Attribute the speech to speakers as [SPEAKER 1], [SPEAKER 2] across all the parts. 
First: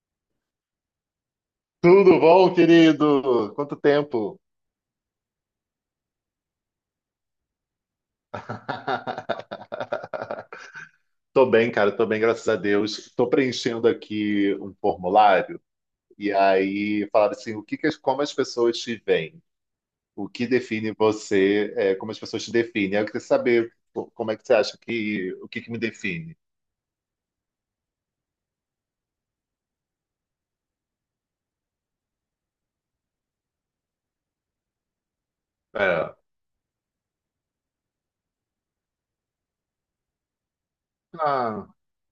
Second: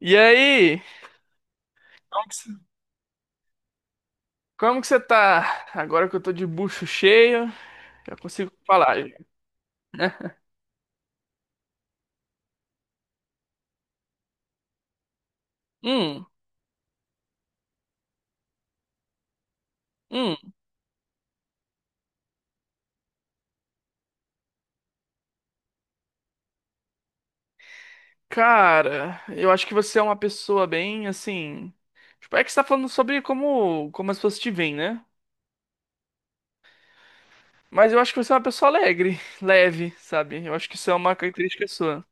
[SPEAKER 1] E aí?
[SPEAKER 2] Tudo
[SPEAKER 1] Como que você
[SPEAKER 2] bom, querido? Quanto tempo?
[SPEAKER 1] como que você tá? Agora que eu tô de bucho cheio, já consigo falar. Né?
[SPEAKER 2] Tô bem, cara, tô bem, graças a Deus. Tô preenchendo aqui um formulário
[SPEAKER 1] Hum,
[SPEAKER 2] e aí falaram assim, o que que como as pessoas te veem? O que
[SPEAKER 1] hum.
[SPEAKER 2] define você, como as pessoas te definem? Aí eu queria saber pô, como é que você acha que, o que que me define?
[SPEAKER 1] Cara, eu acho que você é uma pessoa bem assim. Tipo, é que você tá falando sobre como as pessoas te veem, né?
[SPEAKER 2] É.
[SPEAKER 1] Mas eu acho que você é uma pessoa alegre, leve, sabe? Eu acho que isso é uma característica
[SPEAKER 2] Ah,
[SPEAKER 1] sua.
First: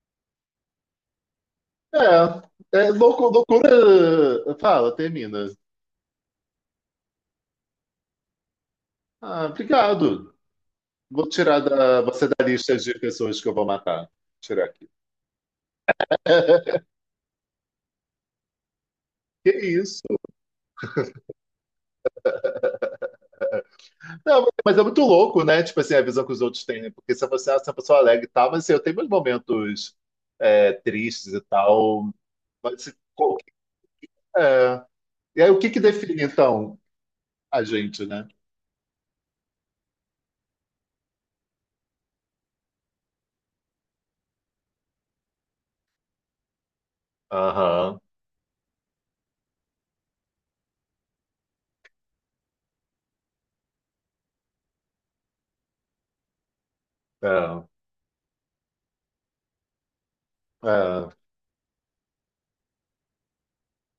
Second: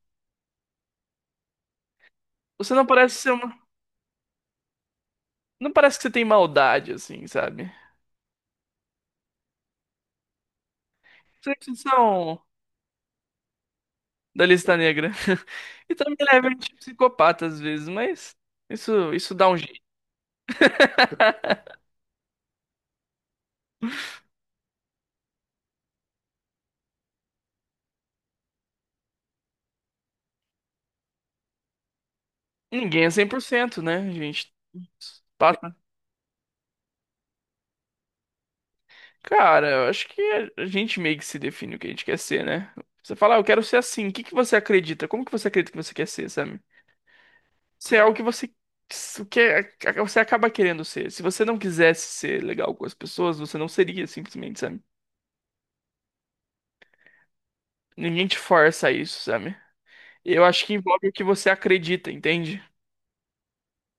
[SPEAKER 1] Você não
[SPEAKER 2] é, é
[SPEAKER 1] parece
[SPEAKER 2] louco-
[SPEAKER 1] ser uma.
[SPEAKER 2] loucura. Fala, termina.
[SPEAKER 1] Não parece que você tem maldade, assim, sabe?
[SPEAKER 2] Ah, obrigado. Vou tirar
[SPEAKER 1] Vocês
[SPEAKER 2] você
[SPEAKER 1] são
[SPEAKER 2] da lista de pessoas que eu vou matar.
[SPEAKER 1] da
[SPEAKER 2] Tirar
[SPEAKER 1] lista
[SPEAKER 2] aqui.
[SPEAKER 1] negra. E também levemente psicopata às vezes, mas isso dá
[SPEAKER 2] Que
[SPEAKER 1] um.
[SPEAKER 2] isso? Não, mas é muito louco, né? Tipo assim, a visão que os outros têm, né? Porque se você é uma pessoa alegre e tal, mas assim, eu tenho meus momentos tristes e tal. Mas, assim,
[SPEAKER 1] Ninguém é cem por cento, né? A gente
[SPEAKER 2] é. E aí, o que
[SPEAKER 1] passa.
[SPEAKER 2] que define, então, a gente, né?
[SPEAKER 1] Cara, eu acho que a gente meio que se define o que a gente quer ser, né? Você fala, ah, eu quero ser assim. O que que você acredita? Como que você acredita que você quer ser, sabe? Se
[SPEAKER 2] Aham,
[SPEAKER 1] é o que você acaba querendo ser. Se você não quisesse ser legal com as pessoas, você não seria, simplesmente, sabe?
[SPEAKER 2] é,
[SPEAKER 1] Ninguém te força a isso, sabe? Eu acho que envolve o
[SPEAKER 2] é,
[SPEAKER 1] que você acredita, entende?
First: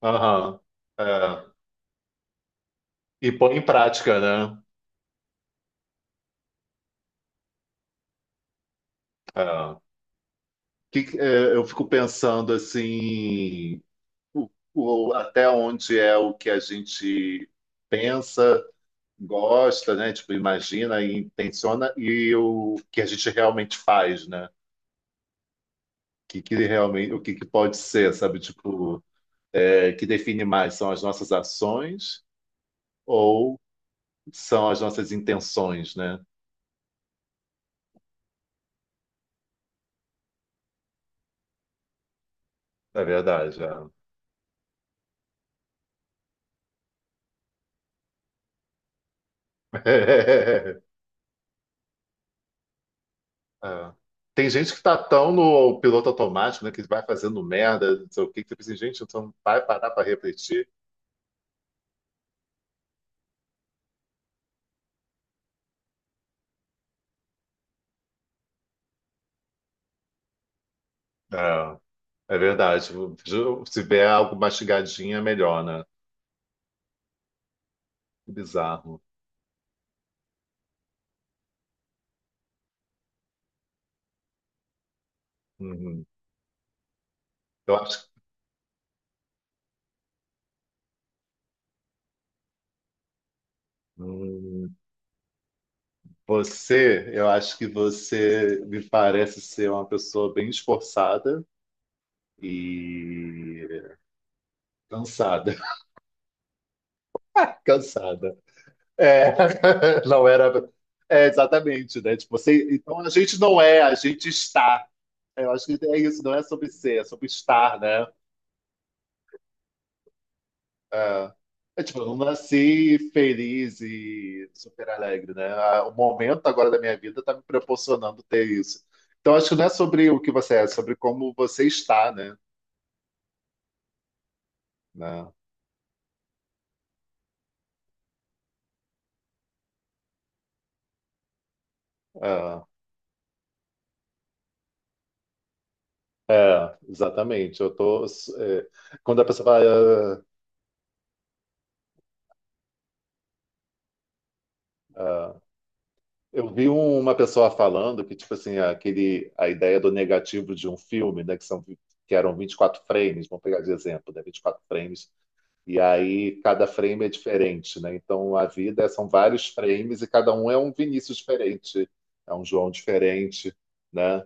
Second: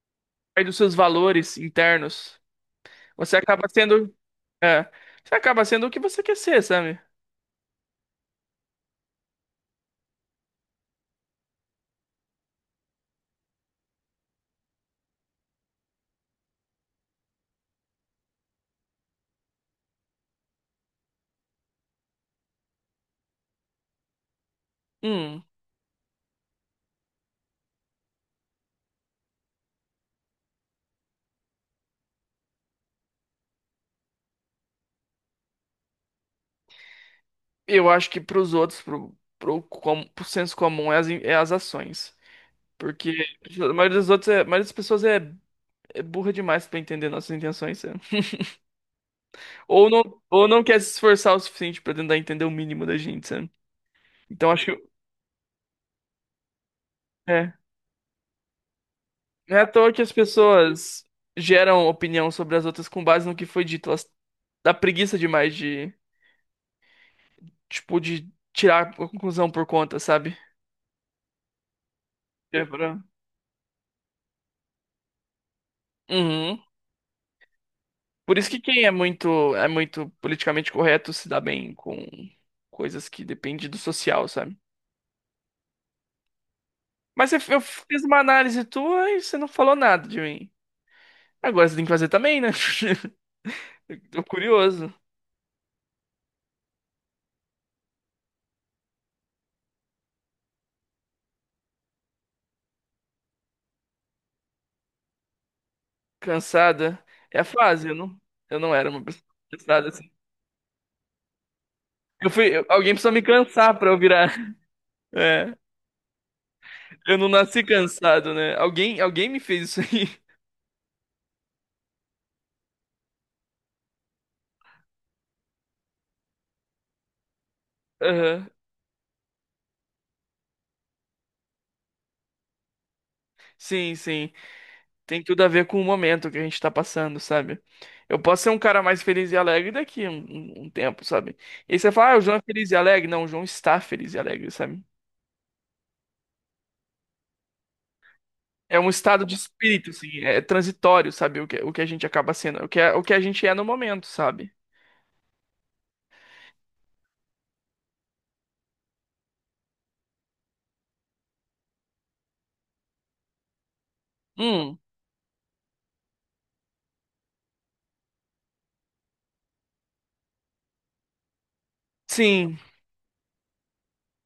[SPEAKER 2] aham,
[SPEAKER 1] Aí dos seus
[SPEAKER 2] é.
[SPEAKER 1] valores internos,
[SPEAKER 2] E
[SPEAKER 1] você
[SPEAKER 2] põe em
[SPEAKER 1] acaba sendo,
[SPEAKER 2] prática, né?
[SPEAKER 1] é, você acaba sendo o que você quer ser, sabe?
[SPEAKER 2] É. Eu fico pensando, assim, o- até onde é o que a gente pensa, gosta, né? Tipo, imagina e intenciona e o que a gente realmente faz, né? O
[SPEAKER 1] Hum.
[SPEAKER 2] que, que realmente, o que, que pode ser, sabe? Tipo, que define mais são as nossas ações ou são as nossas intenções, né?
[SPEAKER 1] Eu acho que para os outros, pro senso comum, é as ações.
[SPEAKER 2] É
[SPEAKER 1] Porque
[SPEAKER 2] verdade, é.
[SPEAKER 1] a maioria das pessoas é burra demais para entender nossas intenções, sabe? Ou não quer se esforçar o suficiente para tentar entender o mínimo da gente, sabe?
[SPEAKER 2] É. Tem
[SPEAKER 1] Então acho
[SPEAKER 2] gente que
[SPEAKER 1] que
[SPEAKER 2] tá tão no piloto automático, né? Que vai fazendo
[SPEAKER 1] é.
[SPEAKER 2] merda, não sei o quê, que você pensa, gente, então
[SPEAKER 1] Não é
[SPEAKER 2] vai
[SPEAKER 1] à toa
[SPEAKER 2] parar
[SPEAKER 1] que
[SPEAKER 2] para
[SPEAKER 1] as
[SPEAKER 2] refletir.
[SPEAKER 1] pessoas geram opinião sobre as outras com base no que foi dito. Elas dá preguiça demais tipo, de tirar a conclusão por conta, sabe?
[SPEAKER 2] É, é
[SPEAKER 1] É
[SPEAKER 2] verdade.
[SPEAKER 1] pra...
[SPEAKER 2] Se tiver algo mastigadinho, é melhor, né?
[SPEAKER 1] Uhum.
[SPEAKER 2] Que
[SPEAKER 1] Por isso que quem é
[SPEAKER 2] bizarro.
[SPEAKER 1] muito é muito politicamente correto se dá bem com coisas que dependem do social, sabe?
[SPEAKER 2] Uhum.
[SPEAKER 1] Mas eu
[SPEAKER 2] Eu
[SPEAKER 1] fiz
[SPEAKER 2] acho,
[SPEAKER 1] uma análise tua e você não falou nada de mim. Agora você tem que fazer também, né? Tô
[SPEAKER 2] hum,
[SPEAKER 1] curioso,
[SPEAKER 2] eu acho que você me parece ser uma pessoa bem esforçada e cansada,
[SPEAKER 1] cansada. É a fase, eu não,
[SPEAKER 2] cansada.
[SPEAKER 1] eu não era uma pessoa
[SPEAKER 2] É,
[SPEAKER 1] cansada assim.
[SPEAKER 2] não era, é exatamente, né? Tipo,
[SPEAKER 1] Alguém
[SPEAKER 2] então a
[SPEAKER 1] precisou me
[SPEAKER 2] gente não
[SPEAKER 1] cansar
[SPEAKER 2] é,
[SPEAKER 1] pra
[SPEAKER 2] a
[SPEAKER 1] eu
[SPEAKER 2] gente
[SPEAKER 1] virar.
[SPEAKER 2] está. Eu
[SPEAKER 1] É,
[SPEAKER 2] acho que é isso, não é sobre ser, é
[SPEAKER 1] eu
[SPEAKER 2] sobre
[SPEAKER 1] não nasci
[SPEAKER 2] estar, né?
[SPEAKER 1] cansado, né? Alguém me fez isso aí.
[SPEAKER 2] É, é, tipo, eu não nasci feliz e super alegre, né? Ah, o momento agora da minha vida tá me proporcionando
[SPEAKER 1] Aham.
[SPEAKER 2] ter isso. Então, acho que não é sobre o que você é, é sobre como você está, né?
[SPEAKER 1] Sim, sim. Tem
[SPEAKER 2] Né?
[SPEAKER 1] tudo a ver com o momento que a gente tá passando, sabe? Eu posso ser um cara mais feliz e alegre daqui um tempo, sabe? E aí você fala, ah, o João é
[SPEAKER 2] Ah,
[SPEAKER 1] feliz e alegre. Não, o João está feliz e alegre, sabe?
[SPEAKER 2] é, exatamente. Eu tô.
[SPEAKER 1] É um
[SPEAKER 2] Quando
[SPEAKER 1] estado
[SPEAKER 2] a
[SPEAKER 1] de
[SPEAKER 2] pessoa
[SPEAKER 1] espírito,
[SPEAKER 2] fala,
[SPEAKER 1] assim, é transitório, sabe? O que a gente acaba sendo, o que a gente é no momento, sabe?
[SPEAKER 2] ah, eu vi uma pessoa falando que, tipo assim, a ideia do negativo de um filme, né? Que eram 24 frames, vamos pegar de exemplo, né? Vinte e quatro
[SPEAKER 1] Hum,
[SPEAKER 2] frames. E aí cada frame é diferente, né? Então a vida é, são vários frames e cada um é um Vinícius diferente, é um
[SPEAKER 1] sim,
[SPEAKER 2] João diferente, né?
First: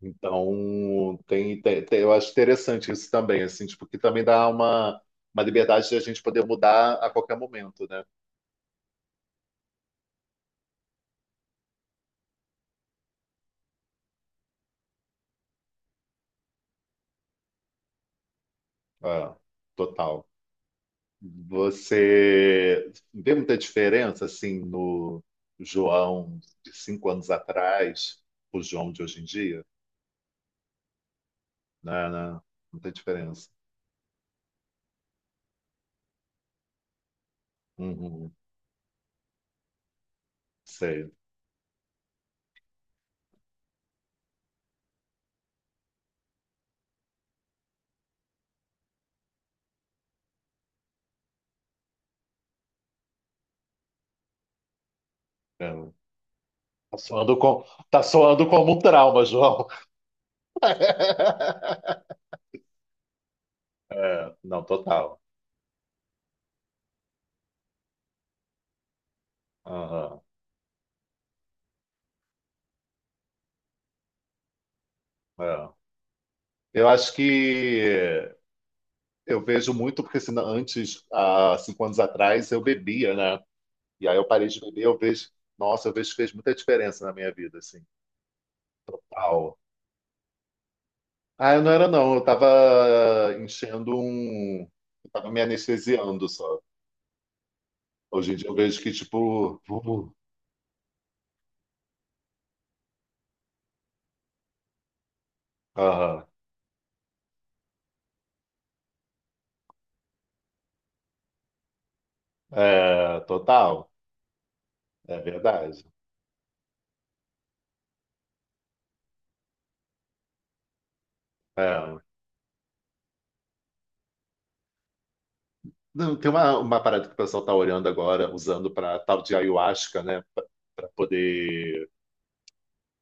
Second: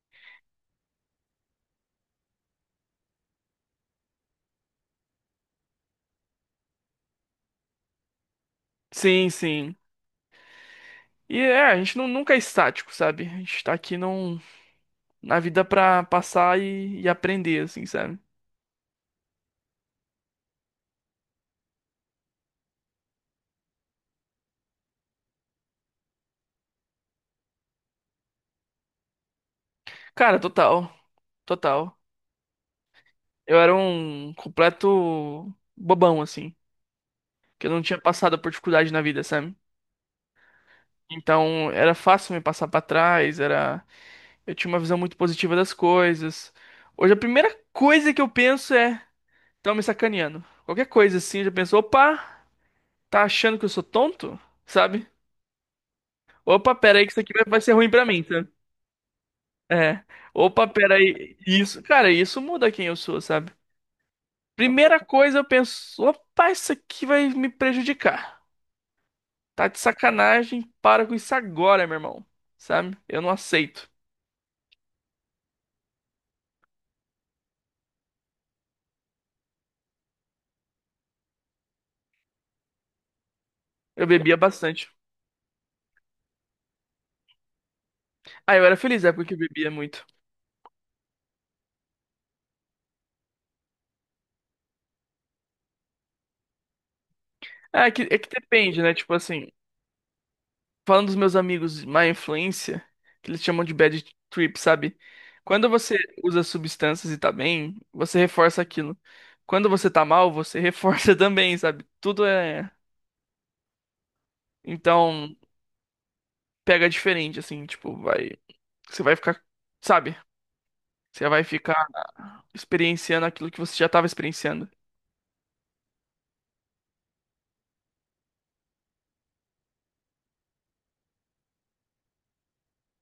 [SPEAKER 2] Então eu acho interessante isso também, assim, tipo, que também dá uma, liberdade de a gente poder mudar a qualquer momento, né?
[SPEAKER 1] sim, sim. E é, a gente nunca é estático, sabe? A gente tá aqui na vida pra passar e aprender, assim, sabe?
[SPEAKER 2] Ah, total. Você vê muita diferença assim no João de 5 anos atrás, o João de hoje em dia?
[SPEAKER 1] Cara, total, total.
[SPEAKER 2] Não, não, muita diferença.
[SPEAKER 1] Eu era um completo bobão, assim, que eu não tinha
[SPEAKER 2] Uhum.
[SPEAKER 1] passado por dificuldade na vida, sabe?
[SPEAKER 2] Sei.
[SPEAKER 1] Então, era fácil me passar pra trás, Eu tinha uma visão muito positiva das coisas. Hoje, a primeira coisa que eu penso é, estão me sacaneando. Qualquer coisa, assim, eu já penso, opa, tá achando que eu sou tonto? Sabe?
[SPEAKER 2] É.
[SPEAKER 1] Opa, pera
[SPEAKER 2] Tá
[SPEAKER 1] aí que isso aqui
[SPEAKER 2] soando
[SPEAKER 1] vai
[SPEAKER 2] com...
[SPEAKER 1] ser ruim
[SPEAKER 2] tá
[SPEAKER 1] pra mim, tá?
[SPEAKER 2] soando como um trauma, João.
[SPEAKER 1] É. Opa, pera aí. Isso, cara, isso muda quem eu sou, sabe?
[SPEAKER 2] É, não,
[SPEAKER 1] Primeira
[SPEAKER 2] total.
[SPEAKER 1] coisa, eu penso, opa, isso aqui vai me prejudicar. Tá de
[SPEAKER 2] Aham,
[SPEAKER 1] sacanagem, para com isso agora, meu irmão. Sabe? Eu não aceito.
[SPEAKER 2] é. Eu acho que eu vejo muito, porque senão, antes, há 5 anos atrás, eu bebia, né?
[SPEAKER 1] Eu
[SPEAKER 2] E aí eu
[SPEAKER 1] bebia
[SPEAKER 2] parei de beber,
[SPEAKER 1] bastante.
[SPEAKER 2] eu vejo. Nossa, eu vejo que fez muita diferença na minha vida, assim.
[SPEAKER 1] Ah, eu era feliz na época que eu
[SPEAKER 2] Uau.
[SPEAKER 1] bebia muito.
[SPEAKER 2] Ah, eu não era, não. Eu tava enchendo um. Eu tava me anestesiando só.
[SPEAKER 1] Ah, é que
[SPEAKER 2] Hoje em dia eu vejo
[SPEAKER 1] depende,
[SPEAKER 2] que,
[SPEAKER 1] né? Tipo assim,
[SPEAKER 2] tipo.
[SPEAKER 1] falando dos meus amigos má influência, que eles chamam de bad trip, sabe? Quando você
[SPEAKER 2] Aham.
[SPEAKER 1] usa substâncias e tá bem, você reforça aquilo. Quando você tá mal, você reforça também, sabe? Tudo é.
[SPEAKER 2] É, total. É
[SPEAKER 1] Então,
[SPEAKER 2] verdade.
[SPEAKER 1] pega diferente, assim, tipo, vai. Você vai ficar. Sabe? Você vai ficar
[SPEAKER 2] É.
[SPEAKER 1] experienciando aquilo que você já tava experienciando.
[SPEAKER 2] Não, tem uma parada que o pessoal está olhando agora, usando para tal de ayahuasca, né? Para poder,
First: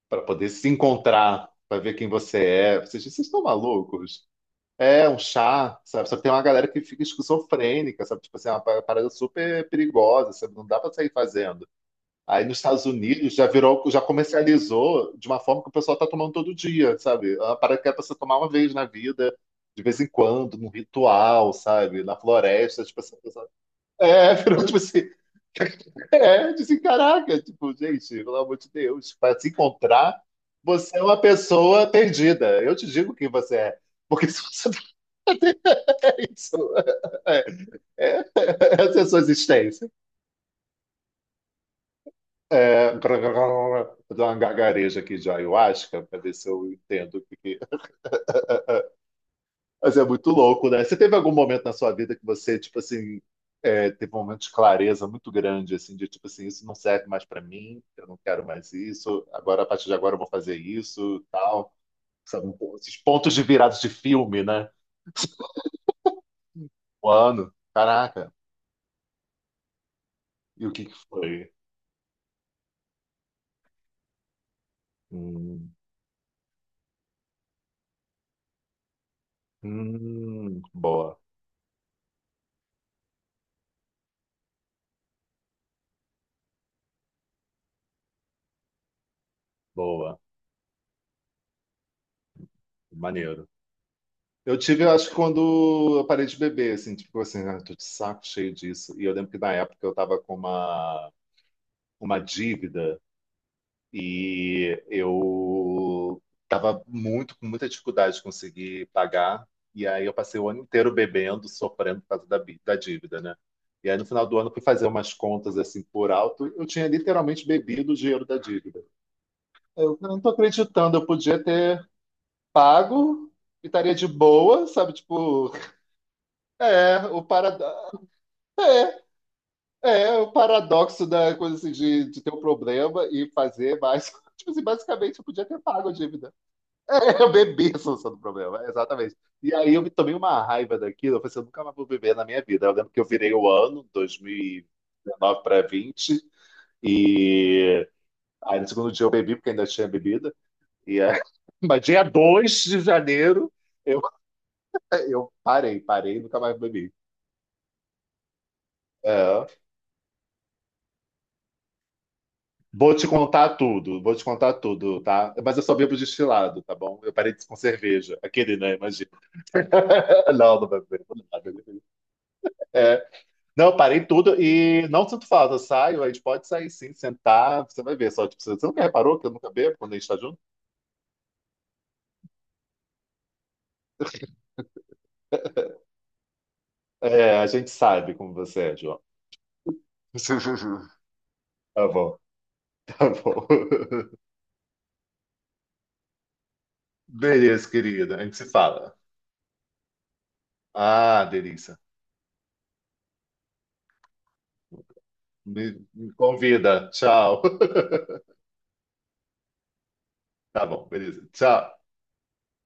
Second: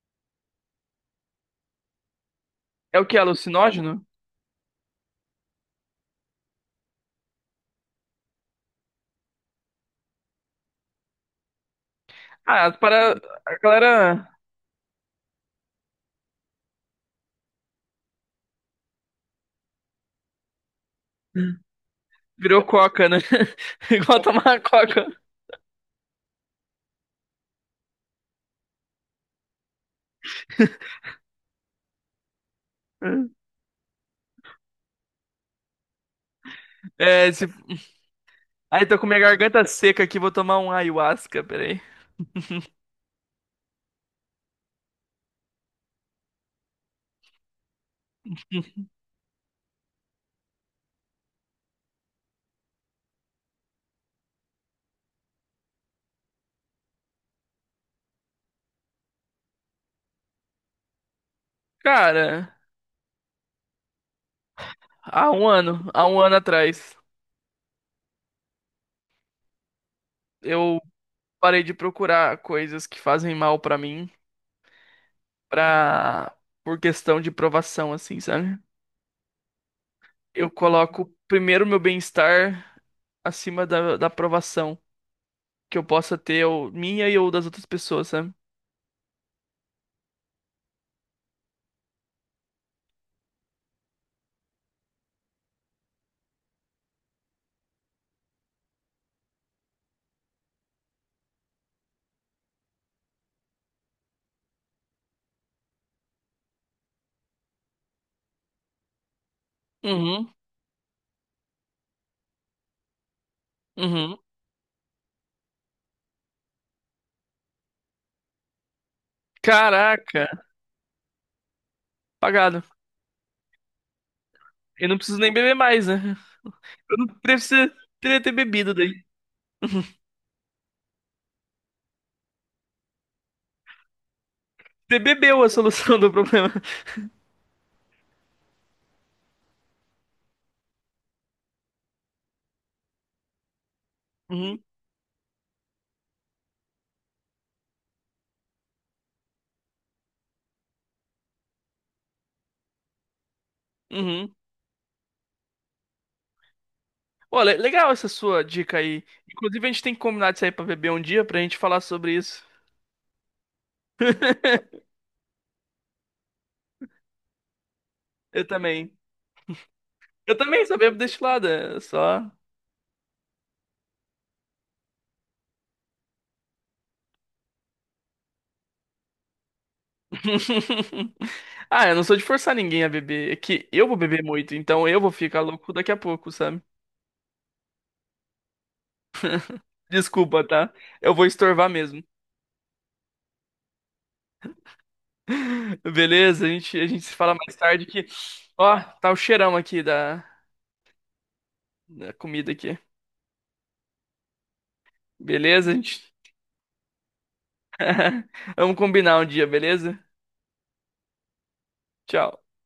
[SPEAKER 2] para poder se encontrar, para ver quem você é.
[SPEAKER 1] É
[SPEAKER 2] Vocês,
[SPEAKER 1] o que?
[SPEAKER 2] vocês estão
[SPEAKER 1] Alucinógeno?
[SPEAKER 2] malucos? É um chá, sabe? Só que tem uma galera que fica esquizofrênica, sabe? Tipo assim, é uma parada super perigosa, sabe? Não dá para sair fazendo. Aí nos
[SPEAKER 1] Ah,
[SPEAKER 2] Estados
[SPEAKER 1] para.
[SPEAKER 2] Unidos já
[SPEAKER 1] A
[SPEAKER 2] virou, já
[SPEAKER 1] galera
[SPEAKER 2] comercializou de uma forma que o pessoal tá tomando todo dia, sabe? É uma parada que é pra você tomar uma vez na vida, de vez em quando, num ritual, sabe? Na
[SPEAKER 1] virou
[SPEAKER 2] floresta, tipo
[SPEAKER 1] coca,
[SPEAKER 2] assim,
[SPEAKER 1] né? Igual tomar
[SPEAKER 2] virou tipo
[SPEAKER 1] coca.
[SPEAKER 2] assim, disse, caraca, tipo, gente, pelo amor de Deus, para se encontrar, você é uma pessoa perdida. Eu te digo quem você é, porque se você não é isso,
[SPEAKER 1] É,
[SPEAKER 2] é,
[SPEAKER 1] se... Ai, tô
[SPEAKER 2] essa é
[SPEAKER 1] com
[SPEAKER 2] a
[SPEAKER 1] minha
[SPEAKER 2] sua
[SPEAKER 1] garganta
[SPEAKER 2] existência.
[SPEAKER 1] seca aqui, vou tomar um ayahuasca, peraí.
[SPEAKER 2] Vou dar uma gargareja aqui de ayahuasca para ver se eu entendo o que que Mas é muito louco, né? Você teve algum momento na sua vida que você, tipo assim, teve um momento de clareza muito grande, assim, de tipo assim, isso não serve mais pra mim, eu não quero mais isso, agora, a partir de agora eu vou fazer isso, tal. Sabe,
[SPEAKER 1] Cara,
[SPEAKER 2] um pouco esses pontos de virados de filme, né?
[SPEAKER 1] há um ano atrás,
[SPEAKER 2] O ano, caraca, e o
[SPEAKER 1] eu
[SPEAKER 2] que que foi?
[SPEAKER 1] parei de procurar coisas que fazem mal pra mim,
[SPEAKER 2] Hum,
[SPEAKER 1] pra... por questão de provação, assim, sabe? Eu coloco
[SPEAKER 2] boa,
[SPEAKER 1] primeiro meu bem-estar acima da aprovação que eu possa ter, ou minha e ou das outras pessoas, sabe?
[SPEAKER 2] boa, maneiro. Eu tive, eu acho, quando eu parei de beber, assim, tipo assim, ah, tô de saco cheio disso. E eu lembro que na época eu tava com uma dívida. E eu tava com muita dificuldade de conseguir pagar. E aí eu
[SPEAKER 1] Uhum,
[SPEAKER 2] passei o ano inteiro bebendo, sofrendo por causa da dívida, né? E aí no
[SPEAKER 1] uhum.
[SPEAKER 2] final do ano eu fui fazer umas contas assim por alto, eu tinha literalmente bebido o dinheiro da dívida. Eu não
[SPEAKER 1] Caraca,
[SPEAKER 2] tô acreditando, eu podia ter
[SPEAKER 1] pagado.
[SPEAKER 2] pago e estaria de boa,
[SPEAKER 1] Eu
[SPEAKER 2] sabe?
[SPEAKER 1] não preciso nem
[SPEAKER 2] Tipo,
[SPEAKER 1] beber mais, né? Eu
[SPEAKER 2] é,
[SPEAKER 1] não
[SPEAKER 2] o parada
[SPEAKER 1] preciso ter bebido daí.
[SPEAKER 2] é o paradoxo da coisa assim, de ter um problema e fazer mais. Tipo assim,
[SPEAKER 1] Você
[SPEAKER 2] basicamente eu
[SPEAKER 1] bebeu
[SPEAKER 2] podia
[SPEAKER 1] a
[SPEAKER 2] ter pago a
[SPEAKER 1] solução do
[SPEAKER 2] dívida.
[SPEAKER 1] problema.
[SPEAKER 2] Eu bebi a solução do problema, é, exatamente. E aí eu me tomei uma raiva daquilo, eu falei assim, eu nunca mais vou beber na minha vida. Eu lembro que eu virei o ano,
[SPEAKER 1] Uhum,
[SPEAKER 2] 2019 para 20, e aí no segundo dia eu bebi, porque ainda tinha bebida, e aí... mas dia 2 de janeiro eu,
[SPEAKER 1] uhum.
[SPEAKER 2] eu parei, parei, nunca mais bebi.
[SPEAKER 1] Olha, legal essa sua dica aí.
[SPEAKER 2] É.
[SPEAKER 1] Inclusive, a gente tem que combinar de sair pra beber um dia pra gente falar sobre isso.
[SPEAKER 2] Vou te contar tudo, vou te contar tudo, tá? Mas eu só bebo destilado, tá bom? Eu parei de- com cerveja.
[SPEAKER 1] Eu
[SPEAKER 2] Aquele, né?
[SPEAKER 1] também.
[SPEAKER 2] Imagina.
[SPEAKER 1] Eu
[SPEAKER 2] Não,
[SPEAKER 1] também
[SPEAKER 2] não
[SPEAKER 1] só bebo
[SPEAKER 2] bebo. Não,
[SPEAKER 1] destilada, é
[SPEAKER 2] bebo.
[SPEAKER 1] só.
[SPEAKER 2] É, não, eu parei tudo e não sinto falta. Eu saio, a gente pode sair sim, sentar. Você vai ver só. Tipo, você nunca reparou que eu nunca bebo quando a gente tá junto?
[SPEAKER 1] Ah, eu não sou de forçar ninguém a beber. É que eu vou beber muito, então eu vou ficar louco daqui a pouco, sabe?
[SPEAKER 2] É, a gente sabe como você é, João.
[SPEAKER 1] Desculpa, tá? Eu vou estorvar
[SPEAKER 2] Tá
[SPEAKER 1] mesmo.
[SPEAKER 2] bom, tá bom.
[SPEAKER 1] Beleza, a gente se fala mais
[SPEAKER 2] Beleza,
[SPEAKER 1] tarde que,
[SPEAKER 2] querida. A gente se
[SPEAKER 1] ó,
[SPEAKER 2] fala.
[SPEAKER 1] tá o cheirão aqui da,
[SPEAKER 2] Ah, delícia.
[SPEAKER 1] da comida aqui. Beleza, a
[SPEAKER 2] Me,
[SPEAKER 1] gente?
[SPEAKER 2] me convida. Tchau.
[SPEAKER 1] Vamos combinar um dia, beleza?
[SPEAKER 2] Tá bom, beleza. Tchau.
[SPEAKER 1] Tchau.